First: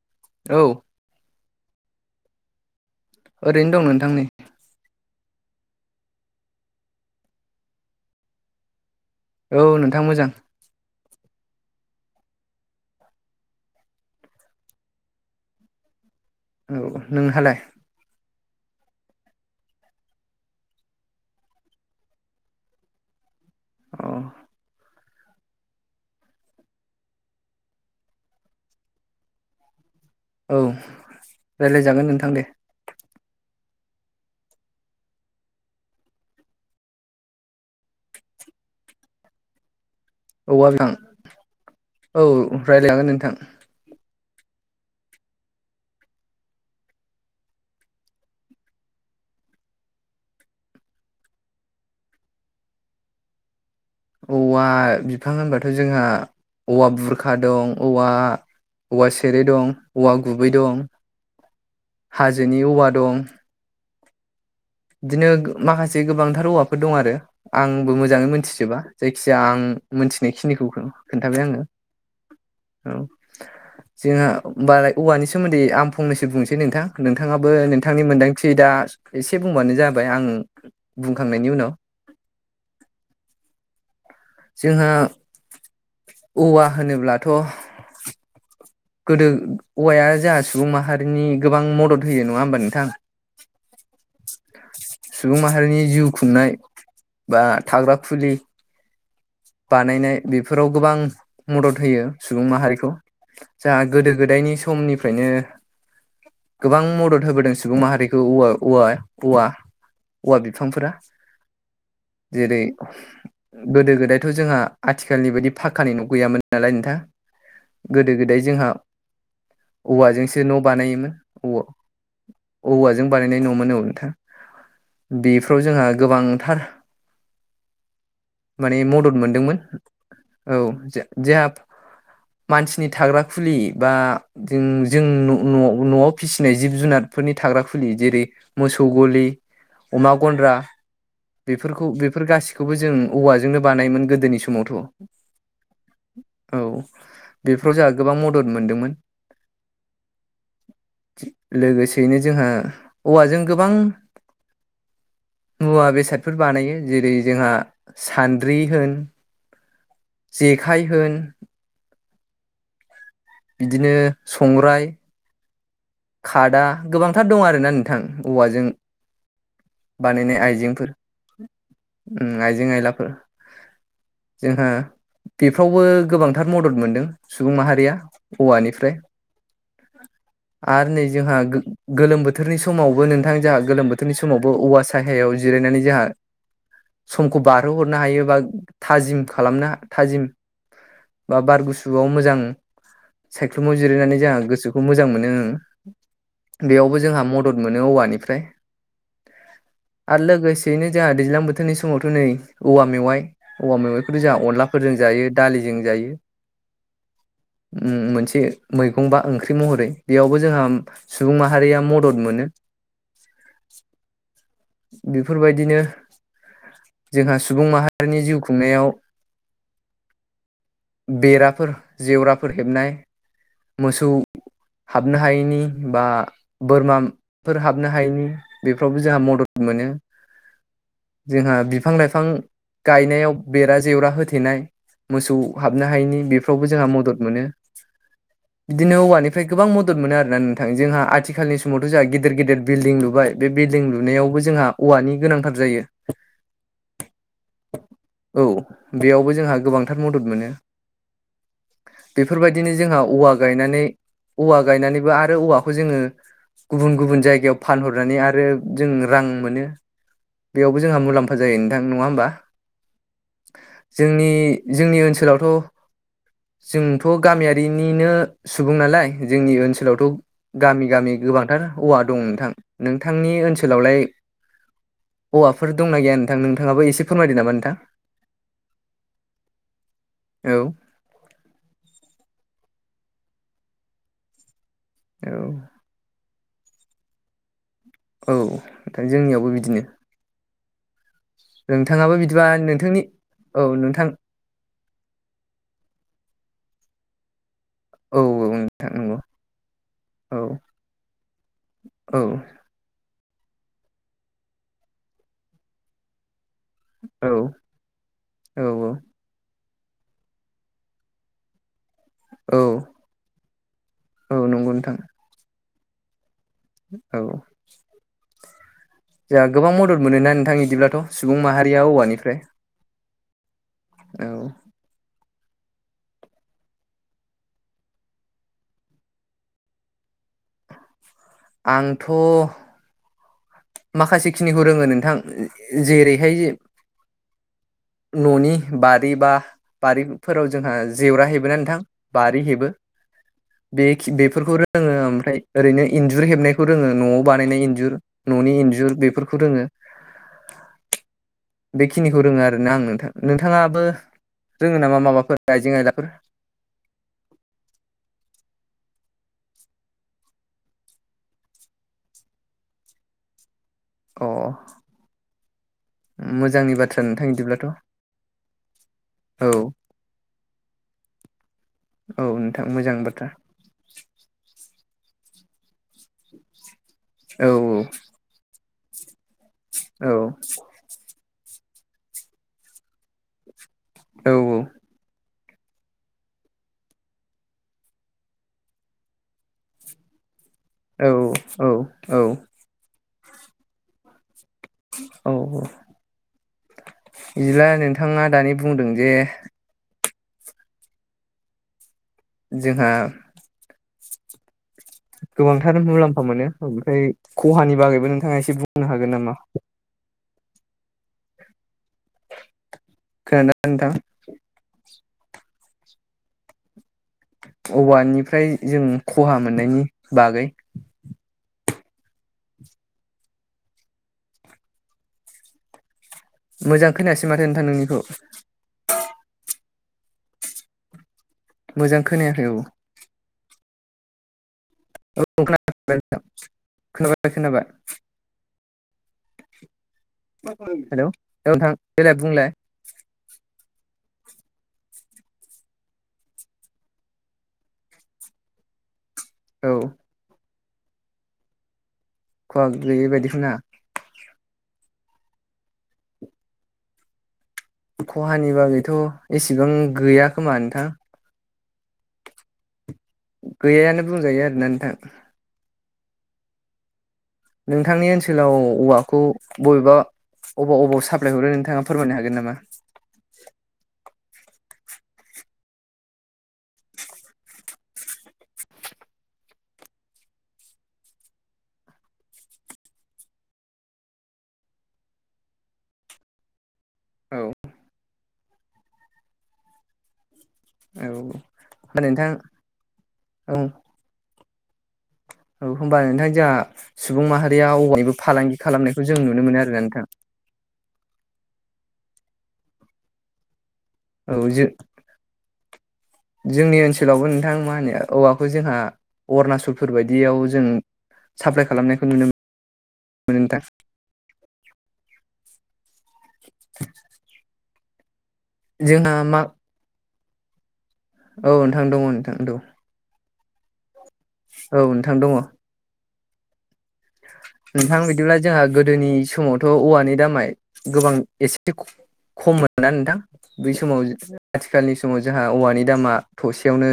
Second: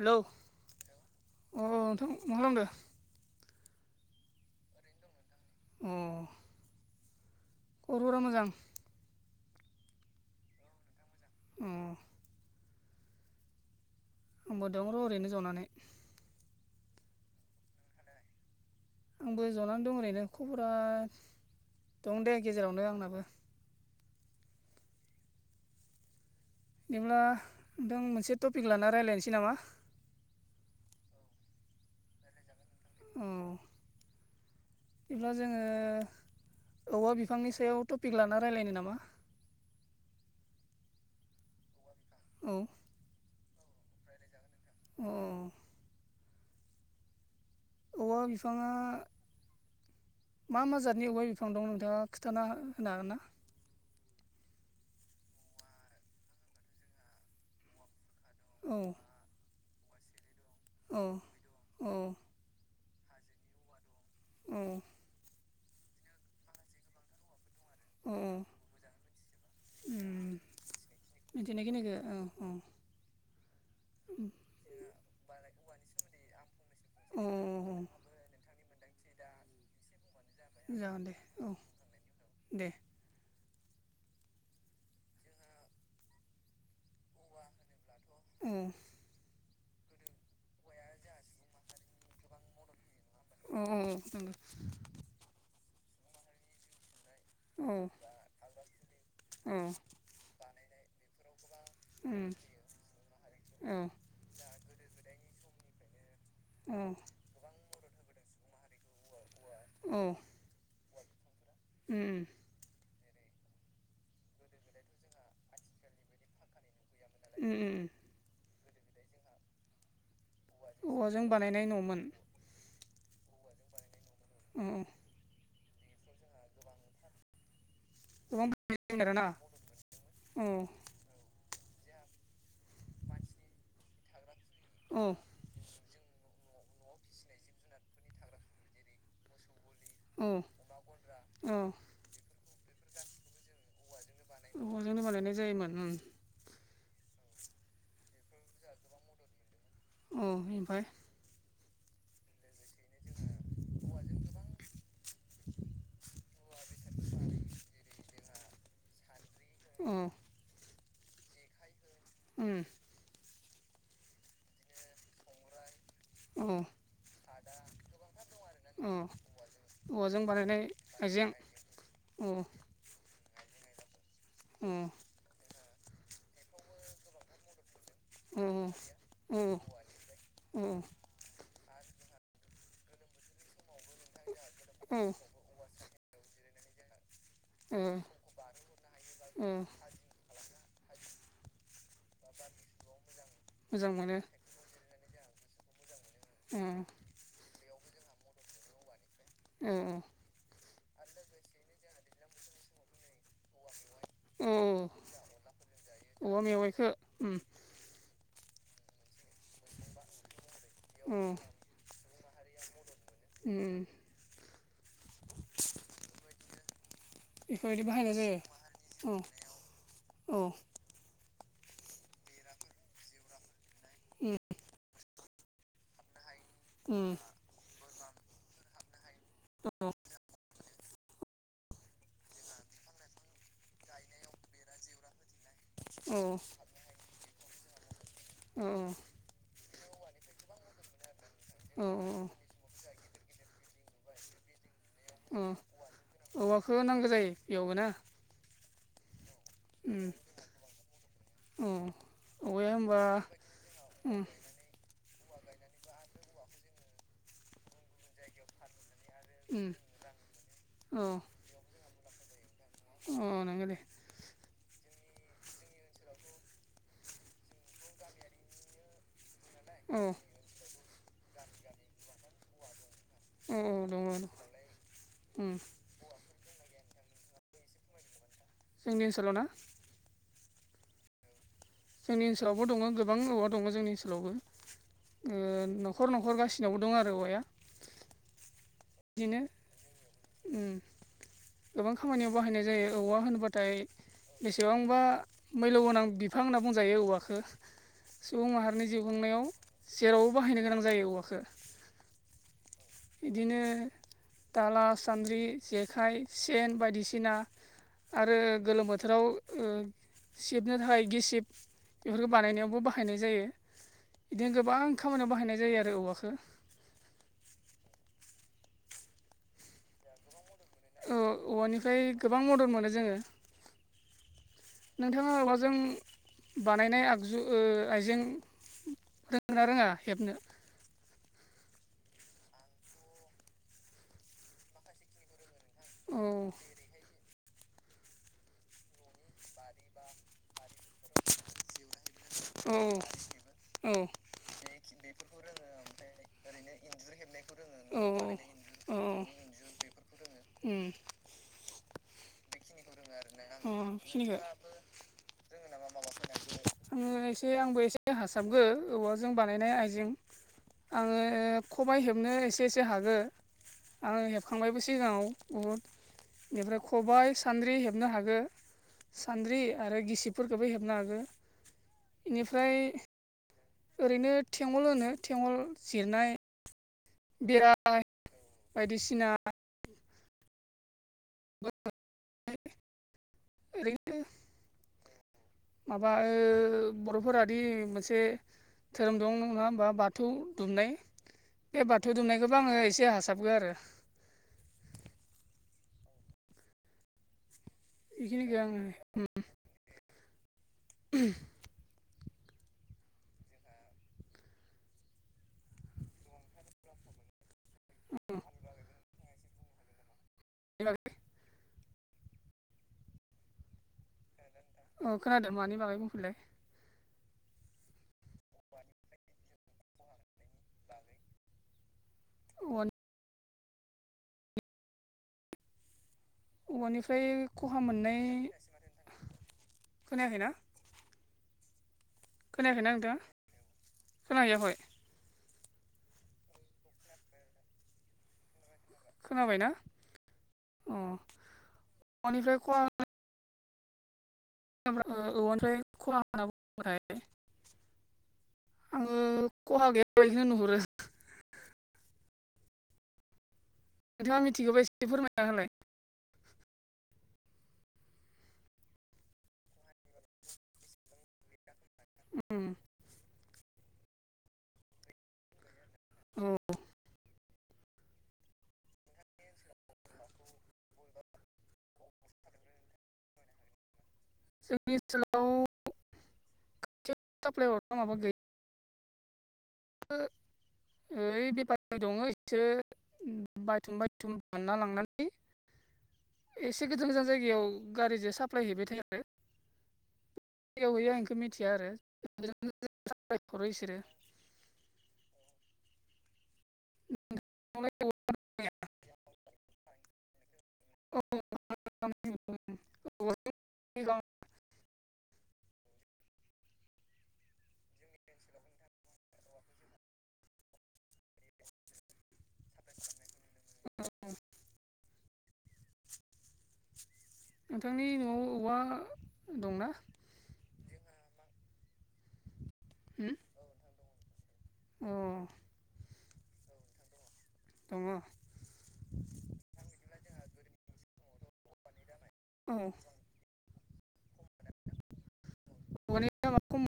Hello औ अ नोंथां मा खालामदों ओरैनो दं नोंथां नै ऐ ख'ब'रफोरा मोजां औ नोंथां मोजां अम आंबो दं र' ओरैनो जनानै औ नोंहालाय आंबो ज'नानै दं ओरैनो खबरा दं दे गेजेरावनो आंनाबो ओ बिदिब्ला जों मोनसे टपिक लाना रायलायनोसै नामा? औ रायलायजागोन नोंथां दे औ बिदिब्ला जोङो औवा बिफांनि सायाव थ'पिक लाना रायलायनो नामा औवा बिफां औ औ रायलायनो हागोन नोंथां अ औवा बिफांआ मा माजादनि औवा बिफां दं नोंथांआ खिथाना होनो हागोन ना औवा बिफां होनबाथ' जोंहा औवा बुरखा दं औवा औ औवा सेरे दं औवा गुबै दं ओ ओ जेनि औवा दं उम इदिनो माखासे गोबांथार औवाफोर दं आरो आंबो औ मोजाङै मोनथिजोबा जायखिजाया आं उम मोनथिनाय खिनिखौ खोन्थाबाय बिदिनो आङो खिनिखौ औ औ औ जोंहा बाराय औवानि सोमोन्दै आं फंनैसो बुंनोसै नोंथां औ नोंथांआबो औ नोंथांनि मोनदांथि दा एसे एसे बुंबानो जाबाय आं जागोन दे औ बुंखांनायनि उनाव दे जोंहा औवा होनोब्लाथ' उम गोदो औवाया जोंहा सुबुं माहारिनि गोबां मदद होयो नङा होमबा नोंथां औ औ नंगौ सुबुं माहारिनि जिउ खुंनाय बा औ थाग्रा खुलि उम बानायनाय बेफोराव गोबां मदद होयो सुबुं माहारिखौ औ जाहा गोदो गोदायनि समनिफ्रायनो गोबां मदद होबोदों सुबुं माहारिखौ औवा औवा औवा औ औवा बिफांफोरा जेरै गोदो गोदाय थ' जोंहा आथिखालनि बादि फाखानि न' गैयामोन नालाय नोंथां उम उम गोदो गोदाय जोंहा औवाजोंसो सो न' बानायोमोन औवाजों औवा बानायनाय न'मोन औवाजों बानायनाय न'मोन औ नोंथां औ बेफ्राव जोंहा गोबांथार गोबां माने बानायदों मदद आरोना मोनदोंमोन औ जो जोहा मानसिनि थाग्रा खुलि बा जों जों औ न' न' न'आव फिसिनाय जिब जुनारफोरनि थाग्रा खुलि जेरै मोसौ ग'लि अमा औ ग'न्द्रा औ बेफोरखौ बेफोर गासिखौबो जों औवाजोंनो बानाय गोदोनि समावथ' औवाजोंनो बानायनाय जायोमोन उम औ बेफोराव जोंहा गोबां मदद मोनदोंमोन। औ ओमफ्राय लोगोसेयैनो जोंहा औवाजों गोबां। मुवा बेसादफोर बानायो जेरै जोंहा सान्द्रि होन औ जेखाय होन उम बिदिनो संग्राय औ खादा गोबांथार दं आरोना नोंथां औवाजों औ औवाजों बानायनाय आइजेंफोर आइजें औ उम आइजें आयलाफोर। औ जोंहा बेफ्रावबो गोबांथार मदद मोनदों सुबुं माहारिया औवानिफ्राय उम। आरो नै जोंहा गो गोलोम बोथोरनि समावबो नोंथां जोंहा गोलोम बोथोरनि समावबो औवा साहायाव जिरायनानै जोंहा समखौ औ बारहोहरनो हायो बा थाजिम औ खालामना थाजिम बा बार गुसुआव मोजां सायख्लुमाव मोजां जिरायनानै मोनो जोंहा गोसोखौ मोजां मोनो। उम बेयावबो जोंहा मदद मोनो औवानिफ्राय। औ आरो लोगोसेयैनो जोंहा दैज्लां बोथोरनि समावथ' नै औवा मेवाइ औवा मेवाइखौथ' जोंहा औ अनलाफोरजों जायो दालिजों जायो। औवा मेवाइखौ उम मोनसे मैगं बा ओंख्रि महरै बेयावबो जोंहा औ सुबुं माहारिया मदद मोनो। उम बेफोरबायदिनो जोंहा सुबुं बेफोरबायदि बाहायनाय माहारिनि जायो जिउ खुंनायाव औ औ बेराफोर जेवराफोर हेबनाय मोसौ उम हाबनो हायैनि बा उम बोरमाफोर हाबनो हायैनि बेफोरावबो जोंहा मदद मोनो। जोंहा बिफां-लाइफां गायनायाव बेरा जेवरा होथेनाय मोसौ हाबनो औ हायैनि बेफ्रावबो जोंहा मदद मोनो औ बिदिनो औवानि फ्राय गोबां मदद मोनो आरोना नोंथां जोंहा आथिखालनि औ समावथ' जोंहा गिदिर गिदिर बिल्डिं लुबाय बे बिल्डिं लुनायावबो जोंहा औवानि गोनांथार औ जायो औवाखौ नांगौ जायो बेयावबो ना औ बेयावबो जोंहा उम गोबांथार मदद मोनो। औ औवाया बेफोरबायदिनो होमबा जोंहा औवा गायनानै उम औवा गायनानैबो आरो औवाखौ जोङो गुबुन गुबुन जायगायाव फानहरनानै आरो जों रां उम मोनो। बेयावबो जोंहा मुलाम्फा जायो नोंथां नङा होमबा अ नंगौ दे। जोंनि जोंनि ओनसोलावथ' जोंथ' गामियारिनिनो सुबुं नालाय जोंनि औ ओनसोलावथ' गामि गामि गोबांथार औवा दं नोंथां नोंथांनि औ ओनसोलावलाय दङ दं उम औवाफोर दंना गैया नोंथां नोंथाङाबो एसे फोरमायदो नामा नोंथां जोंनि ओनसोलाव ना औ जोंनि ओनसोलावबो दङ गोबां औवा दङ जोंनि ओनसोलावबो औ न'खर न'खर गासिबो जोंनावबो दं आरो औवाया औ जोंनियावबो बिदिनो ओम [inaudible] गोबां खामानियाव बिदिबा बाहायनाय जायो नोंथांनि औवा औ होनोब्लाथाय नोंथां बेसेबांबा मैल्य गोनां बिफां होनना बुंजायो औवखौव। औ सुबुं औ माहारिनि नोंथां जिउ नंगौ खुंनायाव जेरावबो औ बाहायनो गोनां जायो औवाजों। औ बिदिनो दाला सान्द्रि जेखाइ सेन बायदिसिना आरो औ गोलोम बोथोराव सिबनो थाखाय गिसिब बेफोरखौ औ बानायनायावबो बाहाय बाहायनाय जायो औ बिदिनो नंगौ गोबां नोंथां खामानियाव बाहायनाय जायो। आरो औवाखौ औ जों गोबां मद मोनो ना नोंथां बिदिब्लाथ' औ सुबुं माहारिया औवानिफ्राय गोबां मदद मोनो औ नोंथांङा आऔवाजों बानायनाय आगजु आइजें रों ना रोंङा हेबनो आंथ'-' माखासेखिनिखौ रोंङो नोंथां जेरैहाय जे औ न'नि बारि बा बारि फोराव जोंहा जेवरा हेबो ना नोंथां बारि गासिबो बे बेफोरखौ रोङो हेबो बे बेफोरखौ रोंङो ओमफ्राय ओरैनो इन्जुर हेबनायखौ रोंङो न'आव बानायनाय इन्जुर। न'नि इन्जुर बेफोरखौ रोंङो। रोङो बेखिनिखौ रोङो आरोना आं नोंथां नोंथांङाबो नोंथाङाबो रोंङो नामा माबाफोर आइजें आइलाफोर? आंङो एसे आंबो एसे हासाबगो औवाजों बानायनाय आइजें आंङो खबाइ हेबनो एसे एसे हागो आंङो अ हेबखांबायबो सिगांङाव बहुद मोजांनि बेनिफ्राय बाथ्रा नोंथां खबाय बिदिब्लाथ' औ सान्द्रि हेबनो हागो सान्द्रि आरो गिसिबफोरखौबो हेबनो हागौ। औ नोंथां मोजां बाथ्रा। ओरैनो थेंगल होनो थेंगल जिरनाय औ [unintelligible] बायदिसिना औ औ [inaudible] माबा ओ बर'फोरादि मोनसे धोरोम दं नंङा होमबा बाथौ दुमनाय औ औ बे औ बाथौ दुमनायखौबो आंङो एसे हासाबगो आरो। औ औ बिदिला नोंथांङा दानि बेखिनिखौ आङो बुंदों जे [inaudible] जोंहा गोबांथार मुलाम्फा मोनो ओमफ्राय खहानि बागैबो नोंथांङा एसे बुंनो हागोन नामा? [unintelligible] खोनांदोंना नोंथां? अ खोनादों मानि बागै बुंफिनलाय औवानिफ्राय जों खहा मोननायनि बागै औवा मोजां औवानिफ्राय खोनायासै माथो नोंथां खहा नोंनिखौ मोननाय खोनायाखैना मोजां खोनायाखै औ खोनायाखै ना नोंथांआ खोनाहैयाखय? औ खोनाबाय खोनाबाय खोनाबाय। खोनाबायना अ हेल' औ नोंथां देलाय बुंलाय? औवानिफ्राय खहा औवानिफ्राय खला होनना बुंबाथाय आंङो औ खहा गैया बायदि नुहुरो खहा गोयै बायदिखो ना। नोंथांङा मिथिगौबा एसे फोरमायना हालाय? खहानि बागै' एसेबां गैया खोमा नोंथां। उम। गैयानो बुंजायो आरोना नोंथां। औ नोंथांनि ओनसोलाव औवाखौ बबेबा अबाव अबाव सा फ्लाय हरो नोंथां फोरमायनो हागोन नामा? जोंनि ओनसोलाव खाथियाव साफ्लाय हरनो माबा गैया। [inaudible] ओइ बेफारि दङ एसोर बायथुम बायथुम बोनना लांनानै एसे गोजान गोजान औ जायगायाव गारिजों साफ्लाय हैबाय थायो आरो बबेयाव‌ हैयो आं एखौ मिथिया आरो औ नोंथां गोजान‌ गोजान साब्लाय हरो औ बिसोरो। औ ओमबा नोंथां जोंहा सुबुं माहारिया औवानिबो फालांगि खालामनायखौ जों नुनो मोनो आरोना नोंथां। [unintelligible] औ जो जोंनि ओनसोलावबो नोंथां मा होनो औवाखौ जोंहा अरुणाचलफोर बायदियाव जों साफ्लाय खालामनायखौ नुनो मोनो नोंथां। [inaudible] नोंथांनि न'आव औवा जोंहा मा दंना? औ नोंथां दङ नोंथां दं। होम? औ नोंथां दङ। नोंथां दङ औ बिदिब्ला जोंहा गोदोनि समावथ' औवानि दामा गोबां एसे खम मोनना नोंथां बै समाव आथिखालनि समाव जोंहा औवानि दामा थसेयावनो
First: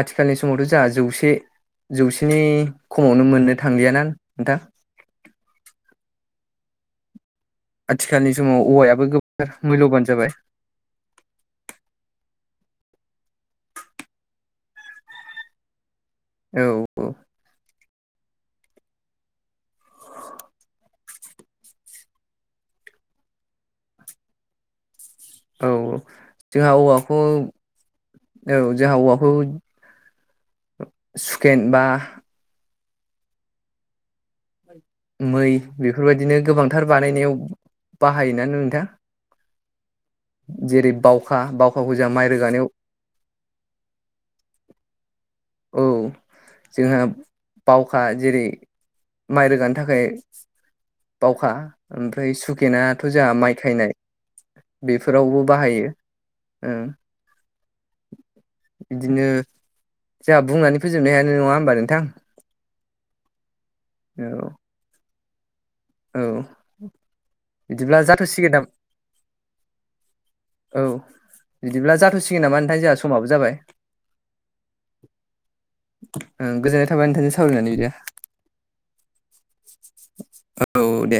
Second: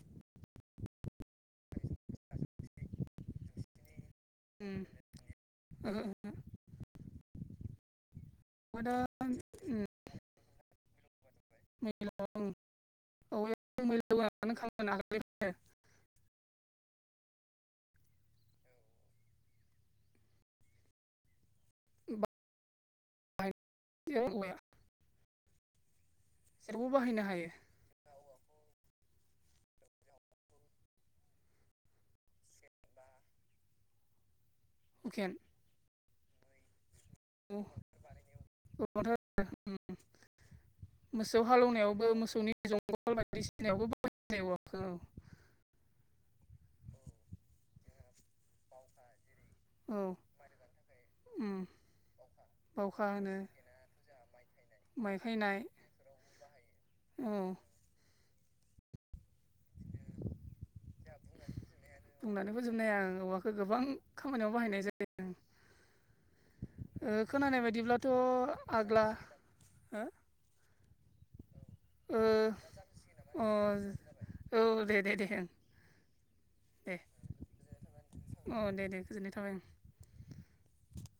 आथिखालनि समावथ' जोंहा जौसे जौसेनि खमावनो मोननो थांलिया ना नोंथां? ओम ओहो ओहो आथिखालनि समाव दा औवायाबो गोबां मुल्य'बान जाबाय। [unintelligible] [unintelligible] औ। [unintelligible] औ औ जोंहा जेरावबो औवाखौ बाहायनो हायो औ जोंहा हौवाखौ सुखेन बा हुकेन मै बेफोरबायदिनो गोबांथार बानायनायाव औ बाहायो। ना नोंथां? गोबांथार जेरै - मोसौ हालौवनायावबो मोसौनि जंगाल बायदिसिनायावबो बाहायो औवाखौ। औ जोंहा बावखा जेरै माइ रोगानो था औ खाय उम बावखा ओमफ्राय सुखेनाथ' बावखा जोंहा होनो माइ खायनाय बेफोरावबो बाहायो। ओं ओ बिदिनो जोंहा बुंनानै फोजोबनो हायानो नङा होमबा नोंथां बुंनानै फोजोबनाय हाया आं औवाखौ गोबां औ खामानियाव बाहायनाय जायो। ओं औ ओ खोनानाय बिदिब्ला बायदिब्लाथ' जाथ'सिगोन आग्ला हो? औ बिदिब्ला ओ जाथ'सिगोन नामा नोंथां? जोंहा समाबो अ जाबाय। औ दे दे दे ओं। गोजोननाय थाबाय नोंथांजों सावरायनानै दे। ओं दे अ दे दे गोजोननाय थाबाय ओं औ दे।